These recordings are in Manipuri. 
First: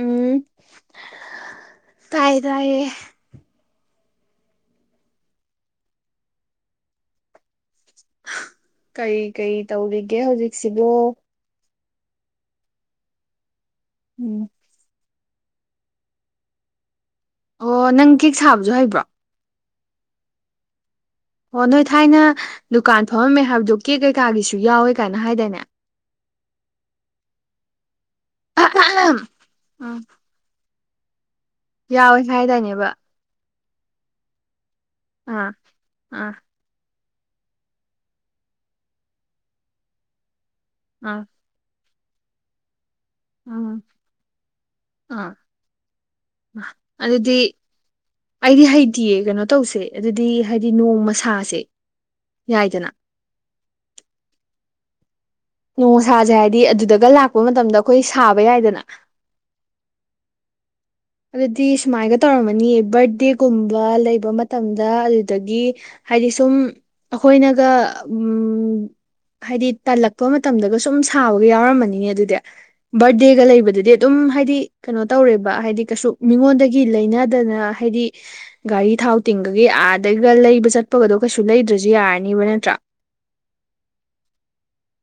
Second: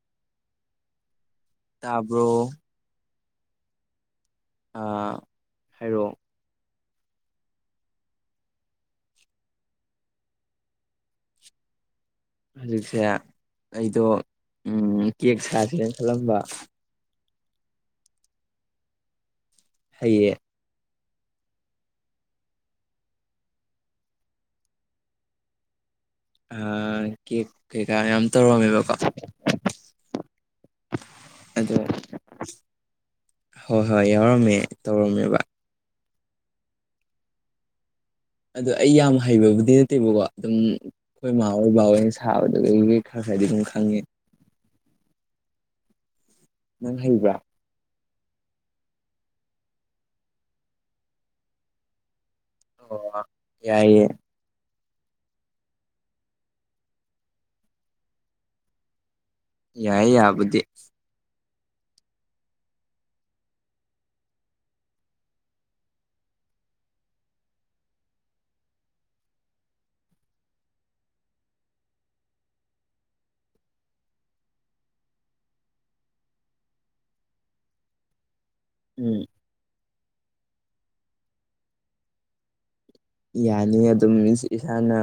ꯎꯝ ꯇꯥꯏꯌꯦ ꯇꯥꯕ꯭ꯔꯣ ꯇꯥꯏꯌꯦ ꯑꯥ ꯍꯥꯏꯔꯛꯑꯣ ꯀꯩ ꯀꯩ ꯇꯧꯔꯤꯒꯦ ꯍꯧꯖꯤꯛꯁꯤꯕꯣ ꯍꯧꯖꯤꯛꯁꯦ ꯑꯩꯗꯣ ꯎꯝ ꯀꯦꯛ ꯁꯥꯁꯦꯅ ꯈꯜꯂꯝꯕ ꯑꯣ ꯅꯪ ꯀꯦꯛ ꯁꯥꯕꯁꯨ ꯍꯕ꯭ꯔꯣ ꯍꯥꯏꯌꯦ ꯑꯣ ꯅꯣꯏ ꯊꯥꯏꯅ ꯗꯨꯀꯥꯟ ꯐꯝꯃꯝꯃꯦ ꯍꯥꯏꯕꯗꯣ ꯀꯦꯛ ꯀꯩꯀꯥꯒꯤꯁꯨ ꯌꯥꯎꯋꯦ ꯀꯥꯏꯅ ꯍꯥꯏꯗꯥꯏꯅꯦ ꯀꯦꯛ ꯀꯩꯀꯥ ꯌꯥꯝ ꯇꯧꯔꯝꯃꯦꯕꯀꯣ ꯑꯗꯣ ꯌꯥꯎꯏꯦ ꯍꯥꯏꯗꯅꯦꯕ ꯍꯣꯏ ꯍꯣꯏ ꯌꯥꯎꯔꯝꯃꯦ ꯇꯧꯔꯝꯃꯦꯕ ꯑꯥ ꯑꯥ ꯑꯗꯣ ꯑꯩ ꯌꯥꯝ ꯍꯩꯕꯕꯨꯗꯤ ꯅꯠꯇꯦꯕꯀꯣ ꯑꯗꯨꯝ ꯑꯥ ꯏ ꯃꯥꯥ ꯍꯣꯏ ꯕꯥꯋꯅ ꯁꯥꯕꯗꯨꯈꯩ ꯈꯔ ꯈꯔꯗꯤ ꯑꯗꯨꯝ ꯎꯝ ꯈꯪꯉꯦ ꯑꯥ ꯅꯪ ꯍꯩꯕ꯭ꯔꯥ ꯑꯗꯨꯗꯤ ꯑꯩꯗꯤ ꯍꯩꯇꯌꯦ ꯀꯩꯅꯣ ꯇꯧꯁꯦ ꯑꯗꯨꯗꯤ ꯍꯥꯏꯗꯤ ꯅꯣꯡ ꯃꯁꯥꯁꯦ ꯌꯥꯏꯗꯅ ꯌꯥꯏꯌꯦꯦ ꯅꯣꯡꯁꯥꯁꯦ ꯍꯥꯏꯗꯤ ꯑꯗꯨꯗꯒ ꯂꯥꯛꯄ ꯃꯇꯝꯗ ꯑꯩꯈꯣꯏ ꯁꯥꯕ ꯌꯥꯏꯗꯅ ꯌꯥꯏ ꯌꯥꯕꯨꯗꯤ ꯑꯗꯨꯗꯤ ꯁꯨꯃꯥꯏꯒ ꯇꯧꯔꯝꯃꯅꯤꯌꯦ ꯕꯔꯗꯦꯒꯨꯝꯕ ꯂꯩꯕ ꯃꯇꯝꯗ ꯑꯗꯨꯗꯒꯤ ꯍꯥꯏꯗꯤ ꯁꯨꯝ ꯑꯩꯈꯣꯏꯅꯒ ꯎꯝ ꯍꯥꯏꯗꯤ ꯇꯥꯜꯂꯛꯄ ꯃꯇꯝꯗꯒ ꯁꯨꯝ ꯁꯥꯕꯒ ꯌꯥꯎꯔꯝꯃꯅꯤꯅꯦ ꯑꯗꯨꯗꯤ ꯕꯔꯗꯦꯒ ꯂꯩꯕꯗꯗꯤ ꯑꯗꯨꯝ ꯍꯥꯏꯗꯤ ꯀꯩꯅꯣ ꯇꯧꯔꯦꯕ ꯍꯥꯏꯗꯤ ꯀꯩꯁꯨ ꯃꯤꯉꯣꯟꯗꯒꯤ ꯂꯩꯅꯗꯅ ꯍꯥꯏꯗꯤ ꯒꯥꯔꯤ ꯊꯥꯎ ꯎꯝ ꯇꯤꯡ ꯑꯒꯤ ꯑꯥꯗꯩꯒ ꯂꯩꯕ ꯆꯠꯄꯒꯗꯣ ꯀꯩꯁꯨ ꯂꯩꯗ꯭ꯔꯁꯨ ꯌꯥꯔꯅꯤꯕ ꯅꯠꯇ꯭ꯔꯥ ꯌꯥꯅꯤ ꯑꯗꯨꯝ ꯏꯁꯥꯅ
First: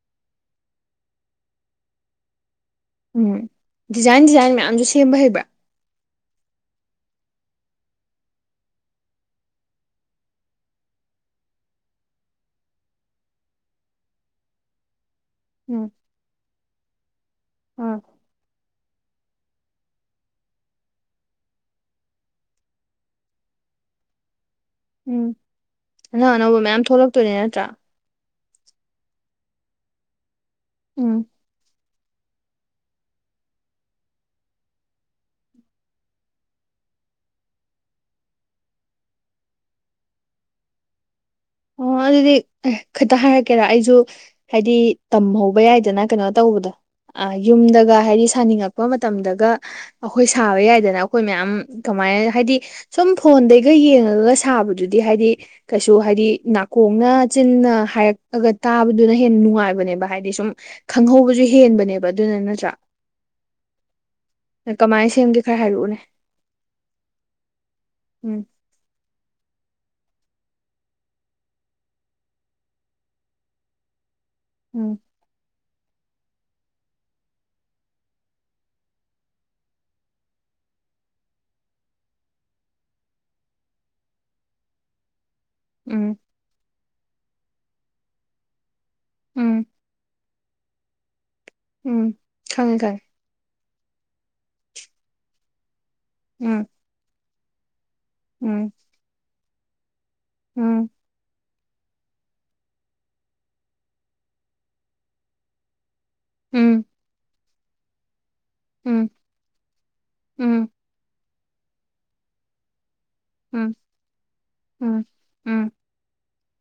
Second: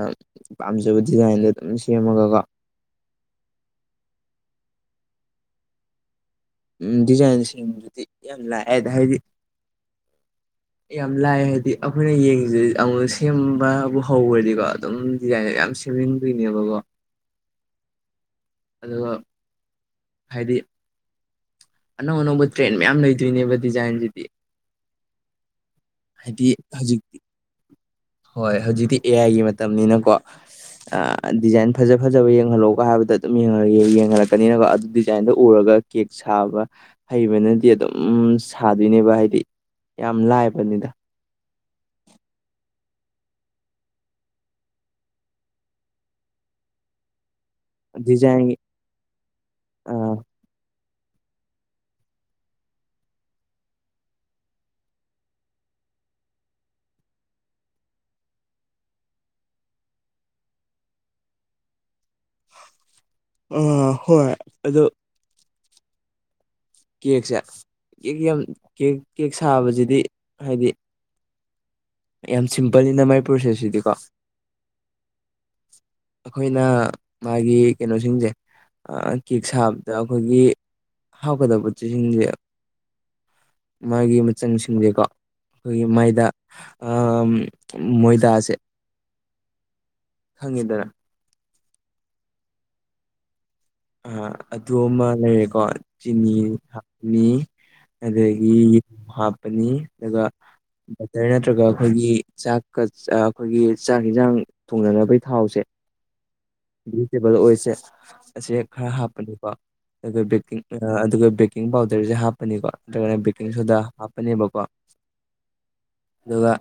ꯄꯥꯝꯖꯕ ꯗꯤꯖꯥꯏꯟꯗꯣ ꯑꯗꯨꯝ ꯁꯦꯝꯃꯒꯀꯣ ꯎꯝ ꯗꯤꯖꯥꯏꯟ ꯗꯤꯖꯥꯏꯟ ꯃꯌꯥꯝꯁꯨ ꯁꯦꯝꯕ ꯍꯩꯕ꯭ꯔꯥ ꯎꯝ ꯗꯤꯖꯥꯏꯟ ꯁꯦꯝꯕꯗꯨꯗꯤ ꯌꯥꯝ ꯂꯥꯛꯑꯦꯗ ꯍꯥꯏꯗꯤ ꯌꯥꯝ ꯂꯥꯏ ꯍꯥꯏꯗꯤ ꯑꯩꯈꯣꯏꯅ ꯌꯦꯡꯁꯤ ꯑꯃꯨꯛ ꯁꯦꯝꯕꯕꯨ ꯍꯧꯈ꯭ꯔꯗꯤꯀꯣ ꯑꯗꯨꯝ ꯗꯤꯖꯥꯏꯟꯗ ꯌꯥꯝ ꯎꯝ ꯁꯦꯝꯖꯤꯟꯗꯣꯏꯅꯦꯕꯀꯣ ꯑ ꯑꯗꯨꯒ ꯍꯥꯏꯗꯤ ꯑꯅꯧ ꯑꯅꯧꯕ ꯇ꯭ꯔꯦꯟ ꯃꯌꯥꯝ ꯂꯩꯇ꯭ꯣꯏꯅꯦꯕ ꯗꯤꯖꯥꯏꯟꯁꯤꯗꯤ ꯎꯝ ꯑꯅꯧ ꯍꯥꯏꯗꯤ ꯑꯅꯧꯕ ꯃꯌꯥꯝ ꯍꯧꯖꯤꯛꯇꯤ ꯊꯣꯛꯂꯛꯇꯣꯏꯅꯦ ꯅꯠꯇ꯭ꯔꯥ ꯍꯣꯏ ꯍꯧꯖꯤꯛꯇꯤ ꯑꯦ ꯑꯥꯏꯒꯤ ꯃꯇꯝꯅꯤꯅꯀꯣ ꯎꯝ ꯗꯤꯖꯥꯏꯟ ꯐꯖ ꯐꯖꯕ ꯌꯦꯡꯍꯜꯂꯣꯒ ꯍꯥꯏꯕꯗ ꯑꯗꯨꯝ ꯌꯦꯡꯍꯜꯂꯛꯀꯅꯤꯅꯀꯣ ꯑꯗꯨ ꯗꯤꯖꯥꯏꯟꯗꯣ ꯎꯔꯒ ꯀꯦꯛ ꯁꯥꯕ ꯍꯩꯕꯅꯗꯤ ꯑꯗꯨꯝ ꯁꯥꯗꯣꯏꯅꯦꯕ ꯍꯥꯏꯗꯤ ꯌꯥꯝ ꯂꯥꯏꯕꯅꯤꯗ ꯑꯣ ꯑꯗꯨꯗꯤ ꯈꯛꯇ ꯍꯥꯏꯔꯛꯀꯦꯔ ꯑꯩꯁꯨ ꯍꯥꯏꯗꯤ ꯇꯝꯍꯧꯕ ꯌꯥꯏꯗꯅ ꯀꯩꯅꯣ ꯇꯧꯕꯗ ꯑ ꯌꯨꯝꯗꯒ ꯍꯥꯏꯗꯤ ꯗꯤꯖꯥꯏꯟꯒꯤ ꯁꯥꯅꯤꯡꯉꯛꯄ ꯃꯇꯝꯗꯒ ꯑ ꯑꯩꯈꯣꯏ ꯊꯥꯕ ꯌꯥꯏꯗꯅ ꯑꯩꯈꯣꯏ ꯃꯌꯥꯝ ꯀꯃꯥꯏꯅ ꯍꯥꯏꯗꯤ ꯁꯨꯝ ꯐꯣꯟꯗꯩꯒ ꯌꯦꯡꯉꯒꯒ ꯁꯥꯕꯗꯨꯗꯤ ꯍꯥꯏꯗꯤ ꯀꯩꯁꯨ ꯍꯥꯏꯗꯤ ꯅꯥꯀꯣꯡꯅ ꯆꯤꯟꯅ ꯍꯥꯏꯔꯛꯑꯒ ꯇꯥꯕꯗꯨꯅ ꯍꯦꯟꯅ ꯅꯨꯡꯉꯥꯏꯕꯅꯦꯕ ꯍꯥꯏꯗꯤ ꯁꯨꯝ ꯈꯪꯍꯧꯕꯁꯨ ꯍꯦꯟꯕꯅꯦꯕ ꯑꯗꯨꯅ ꯅꯠꯇ꯭ꯔꯥ ꯍꯣꯏ ꯑꯗꯣ ꯀꯃꯥꯏꯅ ꯁꯦꯝꯒꯦ ꯈꯔ ꯍꯥꯏꯔꯛꯎꯅꯦ ꯀꯦꯛꯁꯦ ꯀꯦꯛ ꯌꯥꯝ ꯎꯝ ꯀꯦꯛ ꯀꯦꯛ ꯁꯥꯕꯁꯤꯗꯤ ꯍꯥꯏꯗꯤ ꯌꯥꯝ ꯁꯤꯝꯄꯜꯅꯤꯅ ꯃꯥꯏ ꯄ꯭ꯔꯣꯁꯦꯁꯁꯤꯗꯤꯀꯣ ꯎꯝ ꯎꯝ ꯑꯩꯈꯣꯏꯅ ꯃꯥꯒꯤ ꯀꯩꯅꯣꯁꯤꯡꯁꯦ ꯀꯦꯛ ꯁꯥꯕꯗ ꯑꯩꯈꯣꯏꯒꯤ ꯍꯥꯎꯀꯗꯕ ꯆꯦꯁꯤꯡꯁꯦ ꯃꯥꯒꯤ ꯃꯆꯪꯁꯤꯡꯁꯦꯀꯣ ꯑꯩꯈꯣꯏꯒꯤ ꯎꯝ ꯃꯣꯏꯗ ꯃꯣꯏꯗꯥꯁꯦ ꯎꯝ ꯍꯪꯗꯔꯥ ꯎꯝ ꯈꯪꯉꯦ ꯈꯉꯦ ꯑꯗꯨ ꯑꯃ ꯂꯩꯔꯦꯀꯣ ꯆꯤꯅꯤ ꯎꯝ ꯍꯥꯞꯄꯅꯤ ꯑꯗꯒꯤ ꯎꯝ ꯍꯥꯞꯄꯅꯤ ꯑꯗꯨꯒ ꯎꯝ ꯇꯔ ꯅꯠꯇ꯭ꯔꯒ ꯑꯩꯈꯣꯏꯒꯤ ꯆꯥꯛꯀ ꯑꯩꯈꯣꯏꯒꯤ ꯆꯥꯛ ꯏꯟꯁꯥꯡ ꯊꯣꯡꯅꯅꯕꯒꯤ ꯊꯥꯎꯁꯦ ꯎꯝ ꯁꯦꯕ ꯑꯣꯏꯣꯏꯁꯦ ꯑꯦ ꯈꯔ ꯎꯝ ꯍꯥꯞꯄꯅꯦꯀꯣ ꯑꯗꯨꯒ ꯕꯦꯀꯤꯡ ꯎꯝ ꯑꯗꯨꯒ ꯕꯦꯀꯤꯡ ꯄꯥꯎꯗꯔꯁꯦ ꯍꯥꯞꯄꯅꯤꯀꯣ ꯅꯠꯇ꯭ꯔꯒꯅ ꯀꯤ ꯎꯝ ꯁꯗ ꯍꯥꯞꯄꯅꯦꯕꯀꯣ ꯎꯝ ꯎꯝ ꯑꯗꯨꯒ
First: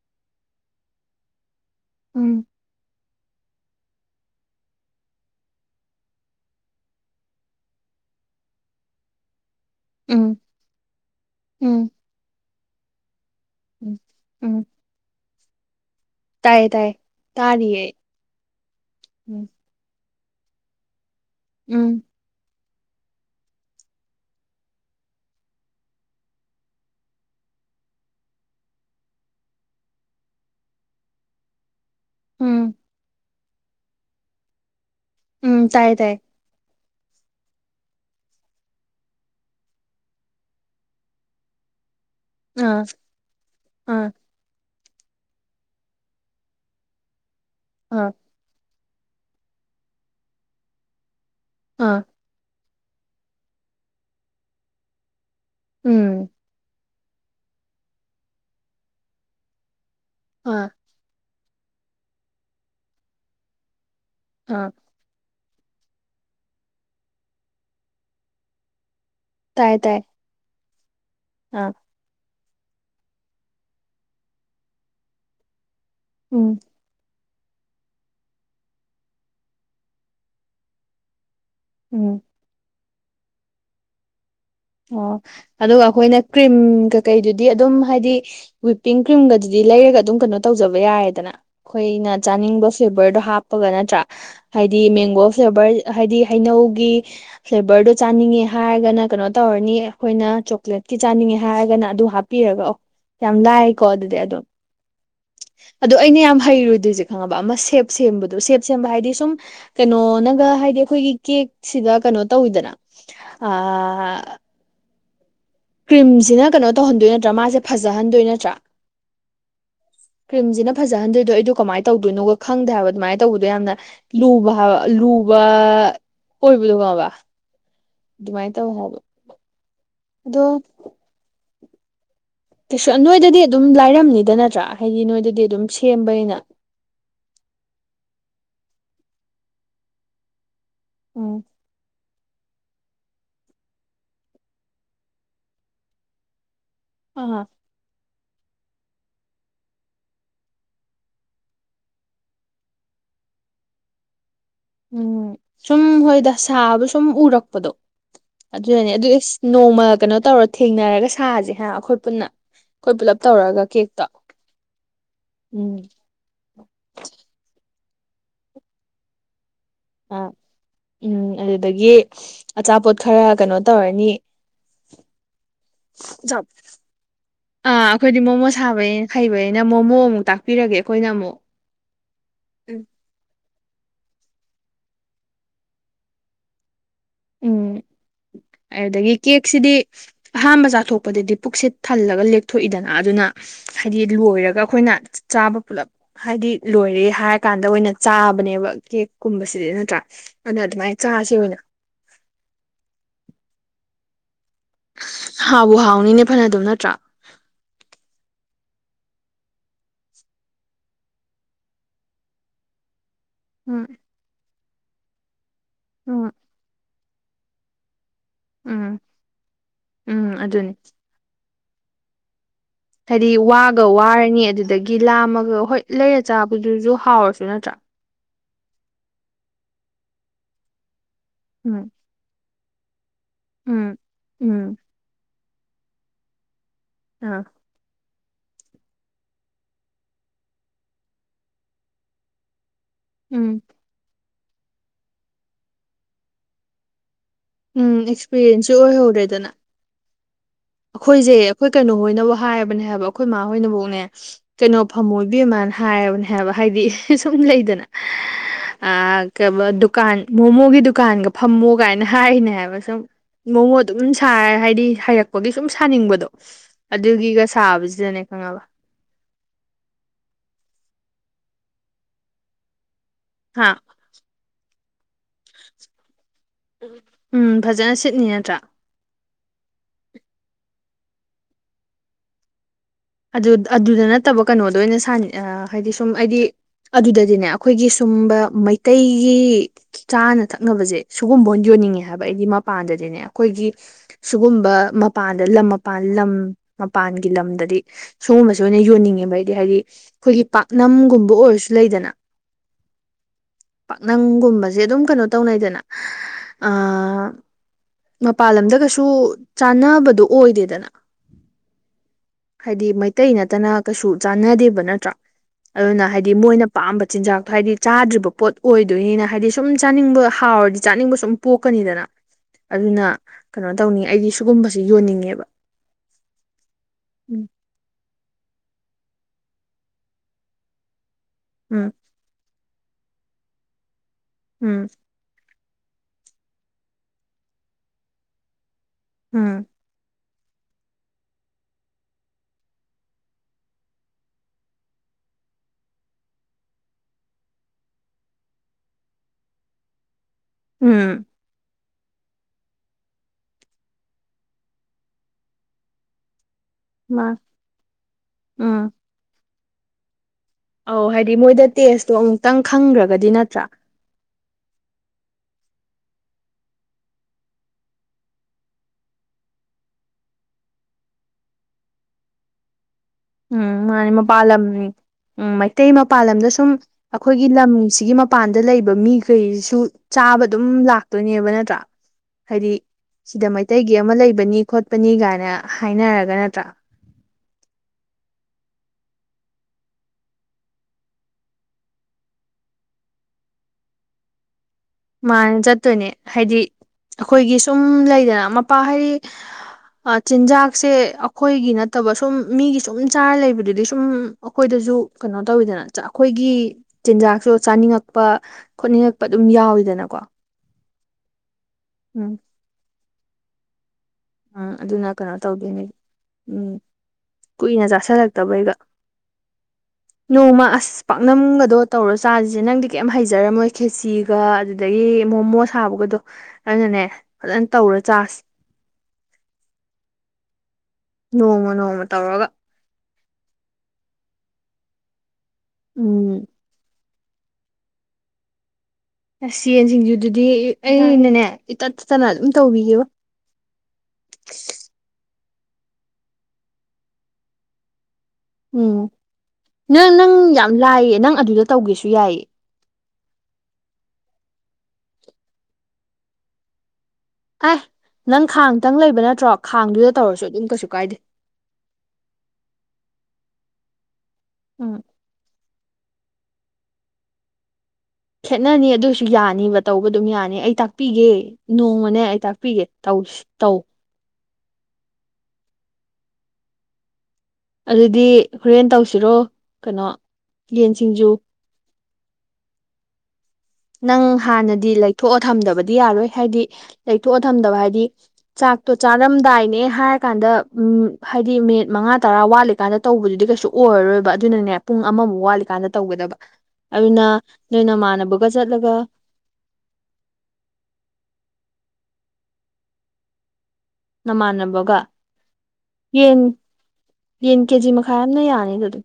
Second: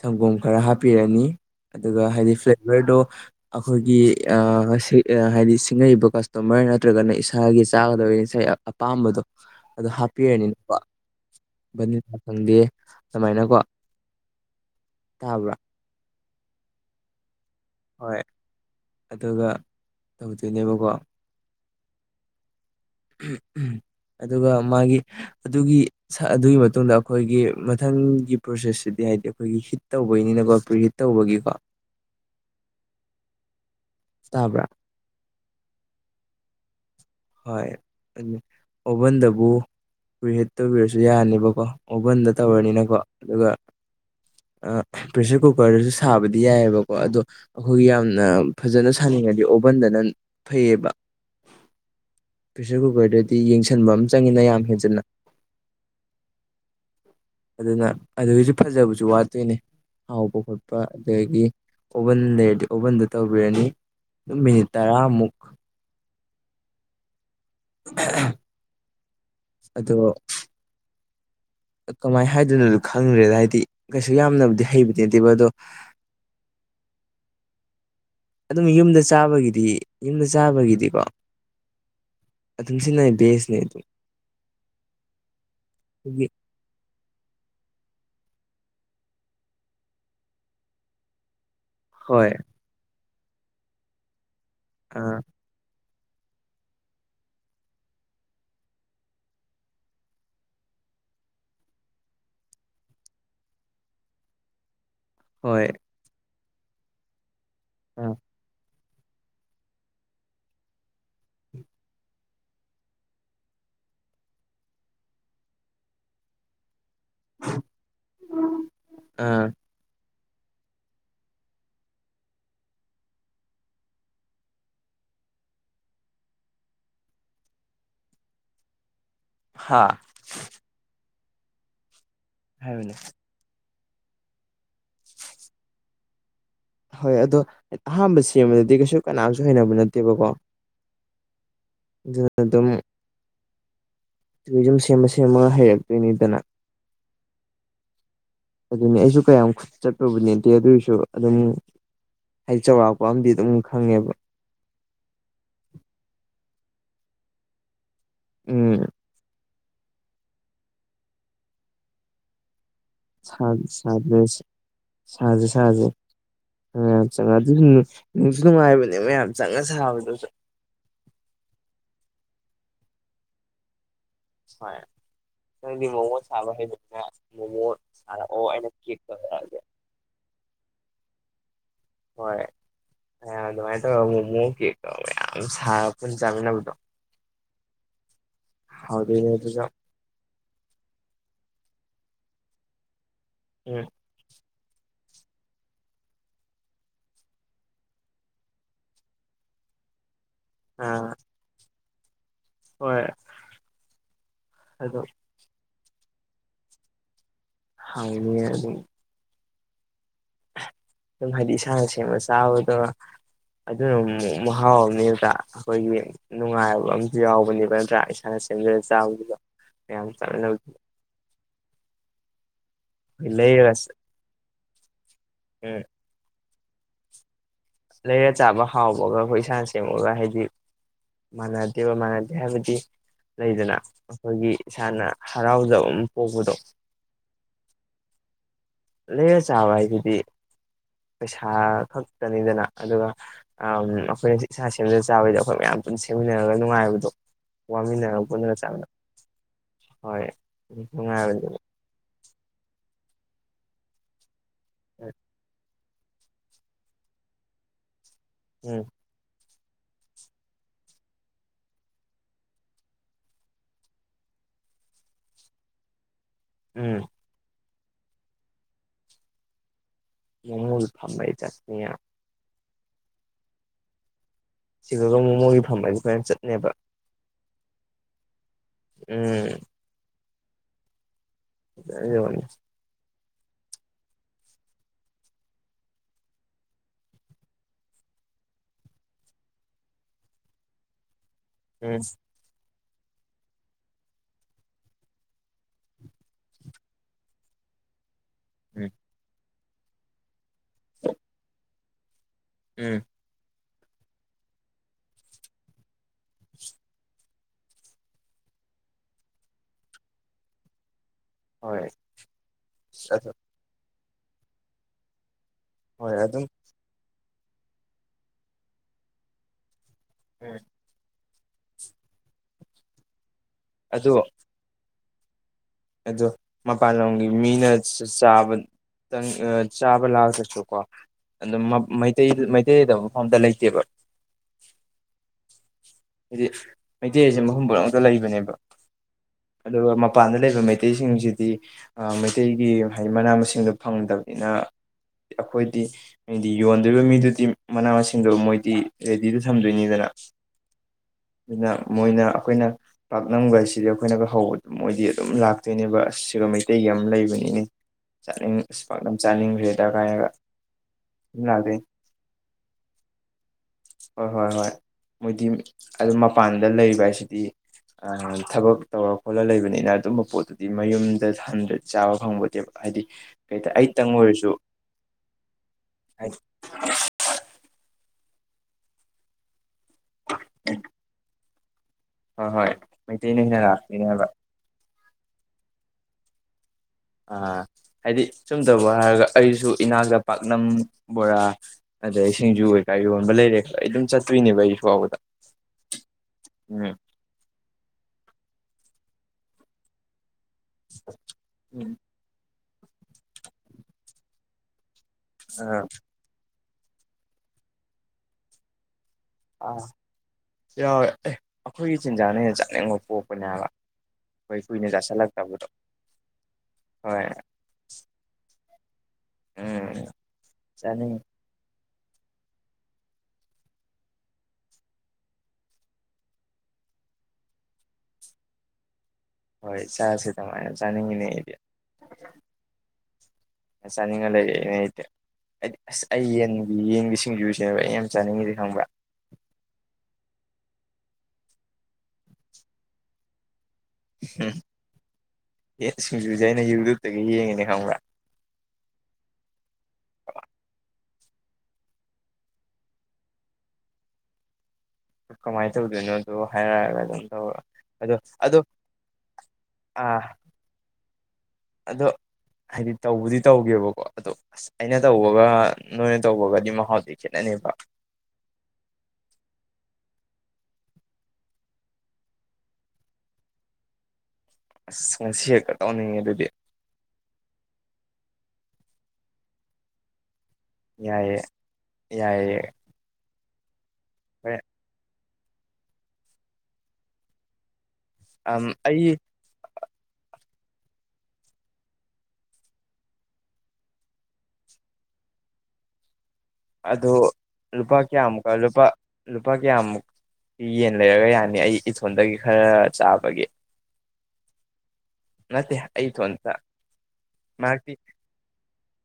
ꯁꯪꯒꯣꯝ ꯈꯔ ꯍꯥꯞꯄꯤꯔꯅꯤ ꯑꯗꯨꯒ ꯍꯥꯏꯗꯤ ꯎꯝ ꯐ꯭ꯂ ꯗꯣ ꯑꯩꯈꯣꯏꯒꯤ ꯍꯥꯏꯗꯤ ꯁꯤꯡꯉꯛꯏꯕ ꯀꯁꯇꯃꯔ ꯅꯠꯇ꯭ꯔꯒꯅ ꯏꯁꯥꯒꯤ ꯆꯥꯒꯗꯧꯔꯤꯁ ꯑꯄꯥꯝꯕꯗꯣ ꯑꯗꯨ ꯎꯝ ꯍꯥꯞꯄꯤꯔꯅꯤꯅꯀꯣ ꯎꯝ ꯚꯅꯤꯂꯥ ꯈꯪꯗꯦ ꯑꯗꯨꯃꯥꯏꯅꯀꯣ ꯎꯝ ꯎꯝ ꯇꯥꯕ꯭ꯔꯥ ꯇꯥꯏꯌꯦ ꯇꯥꯏꯌꯦ ꯇꯥꯔꯤꯌꯦ ꯍꯣꯏ ꯑꯗꯨꯒ ꯎꯝ ꯇꯧꯗꯣꯏꯅꯦꯕꯀꯣ ꯎꯝ ꯑꯗꯨꯒ ꯃꯥꯒꯤ ꯑꯗꯨꯒꯤ ꯑꯗꯨꯒꯤ ꯃꯇꯨꯡꯗ ꯑꯩꯈꯣꯏꯒꯤ ꯃꯊꯪꯒꯤ ꯄ꯭ꯔꯣꯁꯦꯁꯁꯤꯗꯤ ꯍꯥꯏꯗꯤ ꯑꯩꯈꯣꯏꯒꯤ ꯍꯤꯠ ꯇꯧꯕꯩꯅꯤꯅꯀꯣ ꯄ꯭ꯔꯤꯠ ꯇꯧꯕꯒꯤꯀꯣ ꯎꯝ ꯇꯥꯕ꯭ꯔꯥ ꯎꯝ ꯇꯥꯏ ꯇꯥꯏ ꯍꯣꯏ ꯑꯣꯚꯟꯗꯕꯨ ꯍꯨ ꯍꯦꯠ ꯇꯧꯕꯤꯔꯁꯨ ꯌꯥꯅꯤꯕꯀꯣ ꯑꯣꯚꯟꯗ ꯑꯥ ꯇꯧꯔꯅꯤꯅꯀꯣ ꯑꯗꯨꯒ ꯑꯥ ꯑꯩ ꯄ꯭ꯔꯦꯁꯔ ꯀꯨꯀꯔꯗꯁꯨ ꯁꯥꯕꯗꯤ ꯌꯥꯏꯑꯕꯀꯣ ꯑꯗꯣ ꯑꯩꯈꯣꯏꯒꯤ ꯑꯥ ꯌꯥꯝꯅ ꯐꯖꯅ ꯁꯥꯅꯤꯡꯉꯗꯤ ꯑꯣꯚꯟꯗꯅ ꯐꯩꯌꯦꯕ ꯑꯥ ꯄ꯭ꯔꯦꯁꯔ ꯀꯨꯀꯔꯗꯗꯤ ꯌꯦꯡꯁꯤꯟꯕ ꯑꯃ ꯆꯪꯉꯤꯅ ꯌꯥꯝ ꯍꯦꯟꯖꯟꯅ ꯎꯝ ꯑꯗꯨꯅ ꯑꯗꯨꯒꯤꯁꯨ ꯐꯖꯕꯁꯨ ꯋꯥꯠꯇꯣꯏꯅꯦ ꯍꯥꯎꯕ ꯑꯥ ꯈꯣꯠꯄ ꯑꯗꯒꯤ ꯑꯣꯚꯟ ꯂꯩꯔꯗꯤ ꯑꯣꯚꯟꯗ ꯇꯧꯕꯤꯔꯅꯤ ꯑꯗꯨꯝ ꯃꯤꯅꯤꯠ ꯑꯥ ꯇꯔꯥꯃꯨꯛ ꯑ ꯇꯥꯏꯌꯦ ꯇꯥꯏꯌ‌ꯦ ꯑ ꯀꯃꯥꯏ ꯍꯥꯏꯗꯣꯏꯅꯣꯗꯣ ꯈꯪꯗ꯭ꯔꯦꯗ ꯍꯥꯏꯗꯤ ꯀꯩꯁꯨ ꯌꯥꯝꯅꯕꯨꯗꯤ ꯍꯩꯕꯗꯤ ꯅꯠꯇꯦꯕ ꯑꯗꯣ ꯎꯝ ꯑꯗꯨꯝ ꯌꯨꯝꯗ ꯆꯥꯕꯒꯤꯗꯤ ꯌꯨꯝꯗ ꯆꯥꯕꯒꯤꯗꯤꯀꯣ ꯎꯝ ꯑꯗꯨꯝ ꯁꯤꯖꯤꯟꯅꯩ ꯕꯦꯁꯅꯦ ꯑꯗꯨꯝ ꯑꯣ ꯑꯗꯨꯒ ꯑꯩꯈꯣꯏꯅ ꯑꯩꯈꯣꯏꯒꯤ ꯀ꯭ꯔꯤꯝꯒ ꯀꯩꯗꯨꯗꯤ ꯑꯗꯨꯝ ꯍꯥꯏꯗꯤ ꯋꯤꯞꯄꯤꯡ ꯀ꯭ꯔꯤꯝꯒꯗꯨꯗꯤ ꯂꯩꯔꯒ ꯑꯗꯨꯝ ꯀꯩꯅꯣ ꯇꯧꯖꯕ ꯌꯥꯔꯦꯗꯅ ꯑꯩꯈꯣꯏꯅ ꯍꯣꯏ ꯆꯥꯅꯤꯡꯕ ꯐ꯭ꯂꯦꯚꯔꯗꯣ ꯍꯥꯞꯄꯒ ꯅꯠꯇ꯭ꯔꯥ ꯍꯥꯏꯗꯤ ꯑꯥ ꯃꯦꯡꯒꯣ ꯐ꯭ꯂꯦꯕꯔ ꯍꯥꯏꯗꯤ ꯍꯩꯅꯧꯒꯤ ꯐ꯭ꯂꯦꯕꯔꯗꯣ ꯆꯥꯅꯤꯡꯉꯦ ꯍꯥꯏꯔꯒꯅ ꯀꯩꯅꯣ ꯇꯧꯔꯅꯤ ꯑꯩꯈꯣꯏꯅ ꯆꯣꯀ꯭ꯂꯦꯠꯀꯤ ꯆꯥꯅꯤꯡꯉꯦ ꯍꯥꯏꯔꯒꯅ ꯑꯗꯨ ꯍꯥꯞꯄꯤꯔꯒ ꯑꯣ ꯌꯥꯝ ꯂꯥꯏꯑꯀꯣ ꯑꯗꯨꯗꯤ ꯑꯗꯨꯝ ꯍꯣꯏ ꯑꯗꯣ ꯑꯩꯅ ꯌꯥꯝ ꯍꯩꯔꯨꯗꯤ ꯖ‌ꯦ ꯈꯪꯉꯕ ꯑꯃ ꯁꯦꯞ ꯑꯥ ꯁꯦꯝꯕꯗꯣ ꯁꯦꯞ ꯁꯦꯝꯕ ꯍꯥꯏꯗꯤ ꯁꯨꯝ ꯀꯩꯅꯣꯅꯒ ꯍꯥꯏꯗꯤ ꯑꯩꯈꯣꯏꯒꯤ ꯀꯦꯛꯁꯤꯗ ꯀꯩꯅꯣ ꯇꯧꯋꯤꯗꯅ ꯑꯥ ꯀ꯭ꯔꯤꯝꯁꯤꯅ ꯀꯩꯅꯣ ꯇꯧꯍꯟꯗꯣꯏ ꯅꯠꯇ꯭ꯔꯥ ꯃꯥꯁꯦ ꯐꯖꯍꯟꯗꯣꯏ ꯅꯠꯇ꯭ꯔꯥ ꯑꯥ ꯀ꯭ꯔꯤꯝꯖꯨꯅ ꯐꯖꯍꯟꯗꯣꯏꯗꯣ ꯑꯩꯗꯣ ꯀꯃꯥꯏꯅ ꯇꯧꯗꯣꯏꯅꯣꯒ ꯈꯪꯗꯦ ꯍꯥꯏꯕ ꯑꯗꯨꯃꯥꯏꯅ ꯇꯧꯕꯗꯣ ꯌꯥꯝꯅ ꯂꯨꯕ ꯍꯥꯏꯕ ꯂꯨꯕ ꯑꯣꯏꯕꯗꯨ ꯈꯪꯑꯕ ꯑꯗꯨꯃꯥꯏꯅ ꯇꯧ ꯍꯥꯏꯕ ꯍꯥꯥ ꯑꯗ‌ꯣ ꯀꯩꯁꯨ ꯍꯥꯏꯕꯅꯦ ꯅꯣꯏꯗꯗꯤ ꯑꯗꯨꯝ ꯂꯥꯏꯔꯝꯅꯤꯗ ꯅꯠꯇ꯭ꯔꯥ ꯍꯥꯏꯗꯤ ꯅꯣꯏꯗꯗꯤ ꯑꯗꯨꯝ ꯁꯦꯝꯕꯅꯤꯅ ꯍꯣꯏ ꯑꯗꯣ ꯑꯍꯥꯟꯕ ꯁꯦꯝꯕꯗꯗꯤ ꯀꯩꯁꯨ ꯀꯅꯥꯝꯁꯨ ꯍꯩꯅꯕ ꯅꯠꯇꯦꯕꯀꯣ ꯎꯝ ꯑꯗꯨ ꯑꯗꯨꯝ ꯇꯨꯔꯤꯖꯝ ꯁꯦꯝꯕ ꯁꯦꯝꯃꯒ ꯍꯩꯔꯛꯇꯣꯏꯅꯤꯗꯅ ꯑ ꯑꯗꯨꯅꯦ ꯑꯩꯁꯨ ꯀꯌꯥꯝ ꯈꯨꯠ ꯆꯠꯄꯕꯨ ꯗꯤ ꯅꯠꯇꯦ ꯑꯗꯨꯏꯁꯨ ꯑꯗꯨꯝ ꯑꯩ ꯆꯥꯎꯔꯥꯛꯄ ꯑꯃꯗꯤꯝ ꯑꯗꯨꯝ ꯈꯪꯉꯦꯕ ꯎꯝ ꯁꯨꯝ ꯍꯣꯏꯗ ꯁꯥꯕ ꯁꯨꯝ ꯎꯔꯛꯄꯗꯣ ꯎꯝ ꯑꯗꯨꯗꯅꯦ ꯑꯗꯨ ꯅꯣꯡꯃ ꯀꯩꯅꯣ ꯇꯧꯔ ꯊꯦꯡꯅꯔꯒ ꯁꯥꯁꯦ ꯍ ꯑꯩꯈꯣꯏ ꯄꯨꯟꯅ ꯑꯩꯈꯣꯏ ꯄꯨꯂꯞ ꯇꯧꯔꯒ ꯀꯦꯛꯇꯣ [unintelligible] ꯁꯥꯖꯦ ꯎꯝ ꯁꯥꯖꯦ ꯃꯌꯥꯝ ꯆꯪꯑ ꯑꯗꯨꯁꯨꯅꯨꯡꯁꯨ ꯅꯨꯡꯉꯥꯏꯕꯅꯦ ꯃꯌꯥꯝ ꯆꯪꯉ ꯑꯥ ꯁꯥꯕꯗꯨꯖꯨ ꯎꯝ ꯑꯗꯨꯗꯒꯤ ꯑꯆꯥꯄꯣꯠ ꯈꯔ ꯀꯩꯅꯣ ꯇꯧꯔꯅꯤ꯫ ꯍꯣꯏ꯫ ꯅꯪꯗꯤ ꯃꯣꯃꯣ ꯁꯥꯕ ꯍꯩꯕꯅꯤꯅ ꯃꯣꯃꯣ ꯑꯥ ꯑꯩꯈꯣꯏꯗꯤ ꯁꯥꯔꯛꯑꯣ ꯃꯣꯃꯣ ꯑꯩꯅ ꯁꯥꯕꯩ ꯀꯦꯛ ꯇꯧꯖꯔꯛꯑꯒꯦ꯫ ꯍꯩꯕꯅꯤꯅ ꯃꯣꯃꯣ ꯑꯃꯨꯛ ꯇꯥꯛꯄꯤꯔꯒꯦꯀꯣ ꯑꯩꯅ ꯑꯃꯨꯛ꯫ ꯍꯣꯏ ꯑꯗꯨꯃꯥꯏꯅ ꯇꯧꯔꯒ ꯃꯣꯃꯣ ꯀꯦꯛꯀ ꯃꯌꯥꯝ ꯁꯥꯔꯒ ꯄꯨꯟ ꯆꯥꯃꯤꯟꯅꯕꯗꯣ꯫ ꯎꯝ ꯑꯗꯨꯗꯒꯤ ꯍꯥꯎꯗꯣꯏꯅꯦ ꯑꯗꯨꯁꯨ ꯀꯦꯛꯁꯤꯗꯤ ꯑꯍꯥꯟꯕ ꯆꯥꯊꯣꯛꯄꯗꯗꯤ ꯄꯨꯛꯁꯦ ꯊꯜꯂꯒ ꯂꯦꯛꯊꯣꯛꯏꯗꯅ ꯑꯗꯨꯅ ꯎꯝ ꯍꯥꯏꯗꯤ ꯂꯣꯏꯔꯒ ꯑꯩꯈꯣꯏꯅ ꯆꯥꯕ ꯄꯨꯜꯂꯞ ꯍꯥꯏꯗꯤ ꯂꯣꯏꯔꯦ ꯍꯥꯏꯔꯀꯥꯟꯗ ꯑꯣꯏꯅ ꯆꯥꯕꯅꯦꯕ ꯀꯦꯛꯀꯨꯝꯕꯁꯤꯗꯤ ꯅꯠꯇ꯭ꯔꯥ꯫ ꯑꯗꯨꯅ ꯑꯗꯨꯃꯥꯏ ꯑꯥ ꯆꯥꯔꯁꯦ ꯑꯣꯏꯅ꯫ ꯍꯣꯏ ꯑꯗꯣ꯫ ꯍꯥꯥꯎꯕꯨ ꯍꯥꯎꯅꯤꯅꯦ ꯐꯅꯗꯨꯝ ꯅꯠꯇ꯭ꯔꯥ꯫ ꯍꯥꯎꯅꯤꯌꯦ ꯑꯗꯨ ꯑꯗꯨꯝ ꯍꯥꯏꯗꯤ ꯏꯁꯥꯅ ꯁꯦꯝꯕ ꯆꯥꯕꯗꯣ ꯎꯝ ꯑꯗꯨꯅ ꯑꯃꯨꯛ ꯃꯍꯥꯎ ꯑꯃꯅꯦꯕꯗꯥ ꯑꯩꯈꯣꯏꯒꯤ ꯎꯝ ꯅꯨꯡꯉꯥꯏꯕ ꯑꯝꯁꯨ ꯌꯥꯎꯕꯅꯦꯕ ꯅꯠꯇ꯭ꯔꯥ ꯏꯁꯥꯅ ꯎꯝ ꯎꯝ ꯑꯗꯨꯅꯤ [unintelligible] ꯍꯥꯏꯗꯤ ꯂꯩꯔꯒ ꯋꯥꯒ ꯋꯥꯔꯅꯤ ꯑꯗꯨꯗꯒꯤ ꯂꯥꯝꯃꯒ ꯍꯣꯏ ꯎꯝ ꯂꯩꯔ ꯆꯥꯕꯗꯨꯁꯨ ꯍꯥꯎꯔꯁꯨ ꯅꯠꯇ꯭ꯔꯥ꯫ ꯂꯩꯔ ꯆꯥꯕ ꯍꯥꯎꯕꯒ ꯑꯩꯈꯣꯏ ꯏꯁꯥꯅ ꯁꯦꯝꯃꯒ ꯍꯥꯏꯗꯤ ꯎꯝ ꯃꯥꯟꯅꯗꯦꯕ ꯃꯥꯟꯅꯗꯦ ꯍꯥꯏꯕꯗꯤ ꯂꯩꯗꯅ ꯎꯝ ꯑꯩꯈꯣꯏꯒꯤ ꯎꯝ ꯏꯁꯥꯅ꯫ ꯍꯔꯥꯎꯖꯕ ꯑꯃ ꯄꯣꯛꯄꯗꯣ꯫ ꯑꯥ꯫ ꯖꯃꯝ ꯂꯩꯔ ꯆꯥꯕ ꯍꯥꯏꯁꯤꯗꯤ ꯄꯩꯁꯥ ꯈꯛꯇꯅꯤꯗꯅ ꯑꯗꯨꯒ ꯎꯝ꯫ ꯑꯩꯈꯣꯏꯅ ꯍꯧꯖꯤꯛ ꯏꯁꯥ ꯁꯦꯝꯖ ꯆꯥꯕꯩꯗ ꯑꯩꯈꯣꯏ ꯃꯌꯥꯝ ꯄꯨꯝ ꯁꯦꯝꯃꯤꯟꯅꯔꯒ ꯅꯨꯡꯉꯥꯏꯕꯗꯣ꯫ ꯎꯝ ꯋꯥꯃꯤꯟꯅꯔꯒ ꯄꯨꯟꯅꯒ ꯑꯦꯛꯁꯄꯤꯔꯤꯌꯦꯟꯁꯁꯨ ꯆꯥꯕꯗꯣ ꯑꯣꯏꯍꯧꯔꯦꯗꯅ꯫ ꯍꯣꯏ꯫ ꯑꯩꯈꯣꯏꯁꯦ ꯅꯨꯡꯉꯥꯏꯕꯅꯦꯕ ꯑꯩꯈꯣꯏ ꯀꯩꯅꯣꯍꯣꯏꯅꯕꯧ ꯍꯥꯏꯔꯕꯅꯦ ꯍꯥꯏꯕ ꯑꯩꯈꯣꯏ ꯃꯥꯥꯍꯣꯏꯅꯐꯧꯅꯦ ꯀꯩꯅꯣ ꯐꯝꯃꯣ ꯏꯕꯦꯝꯃꯥꯅ꯫ ꯍꯥꯏꯕꯅꯦ ꯍꯥꯏꯕ ꯍꯥꯏꯗꯤ ꯁꯨꯝ ꯂꯩꯗꯅ ꯎꯝ ꯑꯥ ꯀꯩꯕ ꯗꯨꯀꯥꯟ ꯃꯣꯃꯣꯒꯤ ꯗꯨꯀꯥꯟꯒ ꯐꯝꯃꯣ ꯀꯥꯏꯅ ꯍꯥꯏꯅꯦ ꯍꯥꯏꯕ ꯁꯨꯝ꯫ ꯃꯣꯃꯣ ꯑꯗꯨꯝ ꯁꯥꯔ ꯍꯥꯏꯗꯤ ꯍꯥꯏꯔꯛ ꯑꯗꯨꯒꯤ ꯁꯨꯝ ꯁꯥꯅꯤꯡꯕꯗꯣ ꯎꯝ ꯑꯗꯨꯒꯤꯒ ꯁꯥꯕꯁꯤꯗꯅꯦ ꯈꯪꯉꯕ꯫ ꯃꯣꯃꯣꯗꯨ ꯐꯝꯕꯩ ꯆꯠꯅꯤꯌꯦ꯫ ꯍꯥ꯫ ꯁꯤꯗꯒ ꯃꯣꯃꯣꯒꯤ ꯐꯝꯃꯗꯤ ꯐꯥꯖꯅ ꯆꯠꯅꯦꯕ꯫ ꯎꯝ ꯐꯖꯅ ꯁꯤꯠꯅꯤ ꯅꯠꯇ꯭ꯔꯥ꯫ ꯎꯝ꯫ [unintelligible] ꯑꯗꯨ ꯑꯗꯨꯗ ꯅꯠꯇꯕ ꯀꯩꯅꯣꯗꯣ ꯑꯣꯏꯅ ꯁꯥ ꯍꯥꯏꯗꯤ ꯁꯨꯝ ꯍꯥꯏꯗꯤ ꯑꯗꯨꯗꯗꯤꯅꯦ ꯑꯩꯈꯣꯏꯒꯤ ꯁꯨꯝꯕ ꯃꯩꯇꯩꯒꯤ ꯆꯥꯅ ꯊꯛꯅꯕꯁꯦ ꯁꯨꯒꯨꯝꯕ ꯑꯣꯏ ꯌꯣꯟꯅꯤꯡꯉꯦ ꯎꯝ ꯍꯥꯏꯕ ꯑꯩꯗꯤ ꯃꯄꯥꯟꯗꯗꯤꯅꯦ ꯑꯩꯈꯣꯏꯒꯤ ꯁꯤꯒꯨꯝꯕ ꯃꯄꯥꯟꯗ ꯂꯝ ꯃꯄꯥꯟ ꯂꯝ ꯃꯄꯥꯟꯒꯤ ꯂꯝꯗꯗꯤ ꯁꯒꯨꯝꯕꯁꯦ ꯑꯣꯏꯅ ꯎꯝ ꯌꯣꯟꯅꯤꯡꯉꯦꯕ ꯑꯩꯗꯤ ꯍꯥꯏꯗꯤ ꯑꯩꯈꯣꯏꯒꯤ ꯄꯥꯛꯅꯝꯒꯨꯝꯕ ꯑꯣꯏꯔꯁꯨ ꯂꯩꯗꯅ꯫ ꯎꯝ꯫ ꯄꯥꯛꯅꯝꯒꯨꯝꯕꯁꯦ ꯑꯗꯨꯝ ꯀꯩꯅꯣ ꯇꯧꯅꯩꯗꯅ ꯑ ꯃꯄꯥꯟ ꯂꯝꯗ ꯀꯩꯁꯨ ꯆꯥꯟꯅꯕꯗꯣ ꯑꯣꯏꯗꯦꯗꯅ꯫ ꯍꯣꯏ꯫ ꯍꯥꯏꯗꯤ ꯃꯩꯇꯩ ꯑꯗꯨ ꯅꯠꯇꯅ ꯀꯩꯁꯨ ꯆꯥꯟꯅꯗꯦꯕ ꯅꯠꯇ꯭ꯔꯥ ꯑꯗꯨꯅ ꯍꯣꯏ ꯍꯥꯏꯗꯤ ꯑꯗꯨꯝ ꯃꯣꯏꯅ ꯄꯥꯝꯕ ꯆꯤꯟꯖꯥꯛꯇꯣ ꯍꯥꯏꯗꯤ ꯆꯥꯗ꯭ꯔꯤꯕ ꯄꯣꯠ ꯑꯣꯏꯗꯣꯏꯅꯤꯅ ꯍꯥꯏꯗꯤ ꯁꯨꯝ ꯆꯥꯅꯤꯡꯕ ꯍꯥꯎꯔꯗꯤ ꯆꯥꯅꯤꯡꯕ ꯁꯨꯝ ꯄꯣꯛꯀꯅꯤꯗꯅ ꯑꯗꯨꯅ ꯀꯩꯅꯣ ꯇꯧꯅꯤꯡꯉꯤ ꯑꯗꯨ ꯑꯩꯗꯤ ꯁꯤꯒꯨꯝꯁꯦ ꯌꯣꯟꯅꯤꯡꯉꯦꯕ꯫ ꯑꯗꯨ ꯃꯄꯥꯟ ꯂꯝꯒꯤ ꯎꯝ ꯃꯤꯅ ꯆꯥꯕ ꯈꯤꯇꯪ ꯆꯥꯕ ꯂꯥꯛꯇ꯭ꯔꯁꯨ ꯀꯣ ꯑꯗꯨꯝ ꯎꯝ ꯃꯩꯇꯩ ꯃꯩꯇꯩꯗꯕ ꯃꯐꯝ ꯑꯝꯇ ꯂꯩꯇꯦꯕ ꯎꯝ ꯍꯥꯏꯗꯤ ꯃꯩꯇꯩ ꯍꯥꯏꯁꯦ ꯃꯐꯝ ꯄꯨꯝꯅꯃꯛꯇ ꯂꯩꯕꯅꯦꯕ ꯎꯝ ꯑꯗꯨꯒ ꯃꯄꯥꯟꯗ ꯂꯩꯕꯩ ꯃꯩ ꯃꯩꯇꯩꯁꯤꯡꯁꯤꯗꯤ ꯃꯩꯇꯩꯒꯤ ꯍꯥꯏꯗꯤ ꯃꯅꯥ ꯃꯁꯤꯡꯗꯣ ꯐꯪꯗꯕꯅꯤꯅ ꯑꯩꯈꯣꯏꯗꯤ ꯍꯥꯏꯗꯤ ꯌꯣꯟꯗꯣꯏꯔꯤꯕ ꯃꯤꯗꯨꯗꯤ ꯃꯅꯥ ꯃꯁꯤꯡꯗꯣ ꯃꯣꯏꯗꯤ ꯔꯦꯗꯤꯗ ꯊꯝꯗꯣꯏꯅꯤꯗꯅ ꯎꯝ ꯑꯗꯨꯅ ꯃꯣꯏꯅ ꯑꯩꯈꯣꯏꯅ ꯄꯥꯛꯅꯝꯒ ꯍꯥꯏꯁꯤꯗꯤ ꯑꯩꯈꯣꯏꯅꯒ ꯍꯧꯕꯗꯨ ꯃꯣꯏꯗꯤ ꯑꯗꯨꯝ ꯂꯥꯛ ꯇꯣꯏꯅꯦꯕ ꯑꯁ ꯁꯤꯗ ꯃꯩꯇꯩꯒꯤ ꯑꯝ ꯃꯥ ꯂꯩꯕꯅꯤꯅꯦ ꯆꯥꯅꯤꯡ ꯑꯁ ꯎꯝ ꯄꯥꯛꯅꯝ ꯆꯥꯅꯤꯡꯈ꯭ꯔꯦꯗ ꯀꯥꯏꯅꯒ ꯑꯧ ꯍꯥꯏꯗꯤ ꯑꯗꯨꯝ ꯃꯣꯏꯗ ꯂꯥꯛꯇꯣꯏꯅꯤ ꯇꯦꯁꯇꯣ ꯑꯃꯨꯛꯇꯪ ꯈꯪꯈ꯭ꯔꯒꯗꯤ ꯅꯠꯇ꯭ꯔꯥ ꯍꯣꯏ ꯍꯣꯏ ꯍꯣꯏ ꯃꯣꯏꯗꯤ ꯑꯗꯨꯝ ꯃꯄꯥꯟꯗ ꯂꯩꯕ ꯍꯥꯏꯁꯤꯗꯤ ꯊꯕꯛ ꯇꯧꯔ ꯈꯣꯠꯂ ꯂꯩꯕꯅꯤꯅ ꯑꯗꯨꯝꯕ ꯄꯣꯠꯇꯨ ꯗꯤ ꯃꯌꯨꯝꯗ ꯍꯟꯗ꯭ꯔꯗꯤ ꯆꯥꯕ ꯐꯪꯕꯇꯦꯕ ꯍꯥꯏꯗꯤ ꯀꯩꯇ ꯎꯝ ꯃꯥꯅꯦ ꯑꯩꯇꯪ ꯃꯄꯥꯜ ꯑꯣꯏꯔꯁꯨ ꯂꯝ ꯎꯝ ꯃꯩꯇꯩ ꯃꯄꯥꯜ ꯍꯣꯏ ꯂꯝꯗ ꯁꯨꯝ ꯑꯩꯈꯣꯏꯒꯤ ꯂꯝꯁꯤꯒꯤ ꯃꯄꯥꯟꯗ ꯂꯩꯕ ꯃꯤꯈꯩꯁꯨ ꯆꯥꯕ ꯑꯗꯨꯝ ꯂꯥꯛꯇꯣꯏꯅꯦꯕ ꯅꯠꯇ꯭ꯔꯥ ꯍꯣꯏ ꯍꯥꯏꯗꯤ ꯃꯩꯇꯩꯅ ꯁꯤꯗ ꯍꯦꯟꯅ ꯃꯩꯇꯩꯒꯤ ꯂꯥꯛꯇꯣꯏꯅꯦ ꯑꯃ ꯍꯥꯏꯕ ꯂꯩꯕꯅꯤ ꯈꯣꯠꯄꯅꯤ ꯀꯥꯏꯅ ꯍꯥꯏꯅꯔꯒ ꯅꯠꯇ꯭ꯔꯥ ꯑ ꯍꯥꯏꯗꯤ ꯁꯨꯝꯗꯕ ꯍꯥꯏꯔꯒ ꯑꯩꯁꯨ ꯏꯅꯥꯛꯛꯇ ꯄꯥꯛꯅꯝ ꯕꯣꯔꯥ ꯑꯗꯩ ꯁꯤꯡꯖꯨ ꯀꯩꯀꯥ ꯌꯣꯟꯕ ꯂꯩꯔꯦ ꯈ ꯑꯩ ꯑꯗꯨꯝ ꯆꯠꯇꯨꯏꯅꯦꯕ ꯑꯩꯁꯨ ꯐꯥꯎꯕ ꯃꯥꯅꯦ ꯆꯠꯇꯣꯏꯅꯦ ꯍꯥꯏꯗꯤ ꯑꯩꯈꯣꯏꯒꯤ ꯁꯨꯝ ꯂꯩꯗꯅ ꯃꯄꯥ ꯍꯥꯏꯗꯤ ꯆꯤꯟꯖꯥꯛ ꯁꯦ ꯑꯩꯈꯣꯏꯒꯤ ꯅꯠꯇꯕ ꯁꯨꯝ ꯃꯤꯒꯤ ꯁꯨꯝ ꯆꯥꯔ ꯂꯩꯕꯗꯨꯗꯤ ꯁꯨꯝ ꯑꯩꯈꯣꯏꯗꯁꯨ ꯀꯩꯅꯣ ꯑ ꯇꯧꯋꯤꯗꯅ ꯑꯩꯈꯣꯏꯒꯤ ꯆꯤꯟꯖꯥꯛꯁꯨ ꯆꯥꯅꯤꯡꯉꯛꯄ ꯈꯣꯠꯅꯤꯡꯉꯛꯄ ꯑꯗꯨꯝ ꯌꯥꯎꯋꯤ ꯌꯥꯎꯋꯦ ꯑꯦ ꯑꯩꯈꯣꯏꯒꯤ ꯎꯝ ꯆꯤꯟꯖꯥꯛꯅ ꯍꯦꯟ ꯆꯥꯅꯤꯡꯕ ꯄꯣꯛꯄꯅꯦ ꯍꯥꯏꯕ ꯍꯣꯏ ꯎꯝ ꯀꯨꯏꯅ ꯑꯗꯨꯅ ꯀꯩꯅꯣ ꯆꯥꯁꯤꯜꯂꯛꯇꯕꯗꯣ ꯇꯧꯗꯣꯏꯅꯦ ꯎꯝ ꯍꯣꯏ ꯀꯨꯏꯅ ꯆꯥꯥꯁꯜꯂꯛꯇꯕꯩꯒ ꯎꯝ ꯅꯣꯡꯃ ꯑꯁ ꯆꯥꯅꯤꯡꯉꯤ ꯄꯥꯛꯅꯝꯒꯗꯣ ꯇꯧꯔ ꯆꯥꯁꯦ ꯅꯪꯗꯤ ꯀꯩꯝ ꯍꯩꯖꯔꯝꯃꯣꯏ ꯈꯦꯆꯒ ꯑꯗꯨꯗꯒꯤ ꯃꯣꯃꯣ ꯁꯥꯕꯒꯗꯣ ꯑꯗꯨꯅꯅꯦ ꯐꯖꯅ ꯇꯧꯔ ꯆꯥꯁꯦ ꯍꯣꯏ ꯆꯥꯁꯦ ꯗꯨꯃꯥꯏꯅ ꯆꯥꯅꯤꯡꯉꯤꯅꯦ ꯅꯣꯡꯃ ꯅꯣꯡꯃ ꯇꯧꯔꯒ ꯑ ꯆꯥꯅꯤꯡꯉ ꯂꯩꯔꯛꯏꯅꯦ ꯑꯩꯗꯤ ꯑꯩꯗꯤ ꯑꯁ ꯑꯩ ꯎꯝ ꯌꯦꯟꯒꯤ ꯌꯦꯟꯒꯤ ꯁꯤꯡꯖꯨꯁꯤꯅꯦꯕ ꯑꯩ ꯌꯥꯝ ꯆꯥꯅꯤꯡꯉꯤꯁꯦ ꯈꯪꯕ꯭ꯔꯥ ꯑꯁ ꯌꯦꯟ ꯁꯤꯡꯖꯨꯗꯨꯗꯤ ꯑꯩꯅꯅꯦ ꯏꯇꯠ ꯇꯠꯇꯅ ꯑꯗꯨꯝ ꯇꯧꯕꯤꯒꯦꯕꯣ [unintelligible] ꯌꯦꯟ ꯁꯤꯡꯖꯨꯁꯦ ꯑꯩꯅ ꯌꯨꯇꯨꯕꯇꯒꯤ ꯌꯦꯡꯉꯤꯅꯦ ꯈꯪꯕ꯭ꯔꯥ ꯎꯝ ꯅꯪ ꯅꯪ ꯌꯥꯝ ꯂꯥꯏꯌꯦ ꯅꯪ ꯑꯗꯨꯗ ꯇꯧꯒꯦꯁꯨ ꯌꯥꯏꯌꯦ ꯀꯃꯥꯏꯅ ꯇꯧꯗꯣꯏꯅꯣꯗꯣ ꯍꯥꯏꯔꯛꯑꯒ ꯑꯗꯨꯝ ꯇꯧꯔ ꯑꯦ ꯑꯗꯣ ꯅꯪ ꯑꯗꯣ ꯈꯥꯡꯇꯪ ꯂꯩꯕ ꯅꯠꯇ꯭ꯔꯣ ꯈꯥꯡꯗꯨꯗ ꯑꯥ ꯇꯧꯔꯁꯨ ꯑꯗꯨꯝ ꯀꯩꯁꯨ ꯀꯥꯏꯗꯦ ꯑꯗꯣ ꯍꯥꯏꯗꯤ ꯇꯧꯕꯨꯗꯤ ꯇꯧꯒꯦꯕꯀꯣ ꯑꯗꯣ ꯑꯁ ꯎꯝ ꯑꯩꯅ ꯇꯧꯕꯒ ꯅꯣꯏꯅ ꯇꯧꯕꯒꯗꯤ ꯃꯍꯥꯎꯗꯤ ꯈꯦꯠꯅꯅꯤꯕ ꯈꯦꯠꯅꯅꯤ ꯑꯗꯨꯏꯁꯨ ꯌꯥꯅꯤꯕ ꯇꯧꯕ ꯑꯗꯨꯝ ꯌꯥꯅꯤ ꯑꯩ ꯇꯥꯛꯄꯤꯒꯦ ꯅꯣꯡꯃꯅꯦ ꯑꯩ ꯇꯥꯛꯄꯤꯒꯦ ꯇꯧꯁꯤ ꯇꯧ ꯑꯁ ꯉꯁꯤ ꯍꯦꯛꯇ ꯇꯧꯅꯤꯡꯉꯦ ꯑꯗꯨꯗꯤ ꯑꯗꯨꯗꯤ ꯍꯣꯔꯦꯟ ꯇꯧꯁꯤꯔꯣ ꯀꯩꯅꯣ ꯌꯦꯟ ꯁꯤꯡꯖꯨ ꯌꯥꯏꯌꯦ ꯌꯥꯏꯌꯦ ꯅꯪ ꯍꯣꯏ ꯍꯥꯟꯅꯗꯤ ꯂꯩꯊꯣꯛꯑ ꯊꯝꯗꯕꯗꯤ ꯌꯥꯔꯣꯏ ꯍꯥꯏꯗꯤ ꯂꯩꯊꯣꯛꯑ ꯊꯝꯗꯕ ꯍꯥꯏꯗꯤ ꯆꯥꯛꯇꯣ ꯑꯩ ꯆꯥꯔꯝꯗꯥꯏꯅꯦ ꯍꯥꯏꯔ ꯀꯥꯟꯗ ꯍꯥꯏꯗꯤ ꯃꯤꯅꯤꯠ ꯃꯉꯥ ꯇꯔꯥ ꯋꯥꯠꯂꯤꯀꯥꯟꯗ ꯇꯧꯕꯗꯨꯗꯤ ꯀꯩꯁꯨ ꯑꯣꯏꯔꯔꯣꯏꯕ ꯑꯗꯨꯅꯅꯦ ꯄꯨꯡ ꯑꯃꯃꯨꯛ ꯋꯥꯠꯂꯤꯀꯥꯟꯗ ꯇꯧꯒꯗꯕ ꯑꯗꯨꯅ ꯅꯣꯏ ꯅꯃꯥꯟꯅꯕ ꯀꯜꯄꯥ ꯂꯨꯄꯥ ꯀꯌꯥꯃꯨꯛ ꯌꯦꯟ ꯂꯩꯔꯒ ꯌꯥꯅꯤ ꯑꯩ ꯏꯇꯣꯟꯗꯒꯤ ꯈꯔ ꯆꯥꯕꯒꯤ ꯅꯃꯥꯟꯅꯕꯒ ꯅꯠꯇꯦ ꯑꯩ ꯌꯦꯟ ꯏꯊꯣꯟꯇ ꯌꯦꯟ ꯀꯦꯖꯤ ꯃꯍꯥꯛꯇꯤ ꯃꯈꯥꯏ ꯑꯃꯅ ꯌꯥꯅꯤꯗꯗꯨ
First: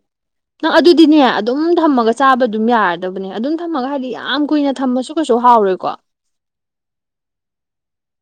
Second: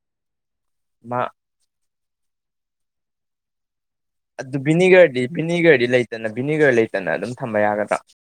ꯅꯪ ꯑꯗꯨꯗꯤꯅꯦ ꯃꯥ ꯑꯗꯨꯝ ꯊꯝꯃꯒ ꯆꯥꯕ ꯑꯗꯨꯝ ꯌꯥꯔꯗꯕꯅꯦ ꯑꯗꯨꯝ ꯊꯝꯃꯒ ꯍꯥꯏꯗꯤ ꯌꯥꯝ ꯀꯨꯏꯅ ꯊꯝꯃꯁꯨ ꯀꯩꯁꯨ ꯍꯥꯎꯔꯣꯏꯀꯣ ꯚꯤꯅꯦꯒꯔ ꯂꯩꯇꯅ ꯑꯗꯨꯝ ꯊꯝꯕ ꯌꯥꯒꯗ꯭ꯔꯥ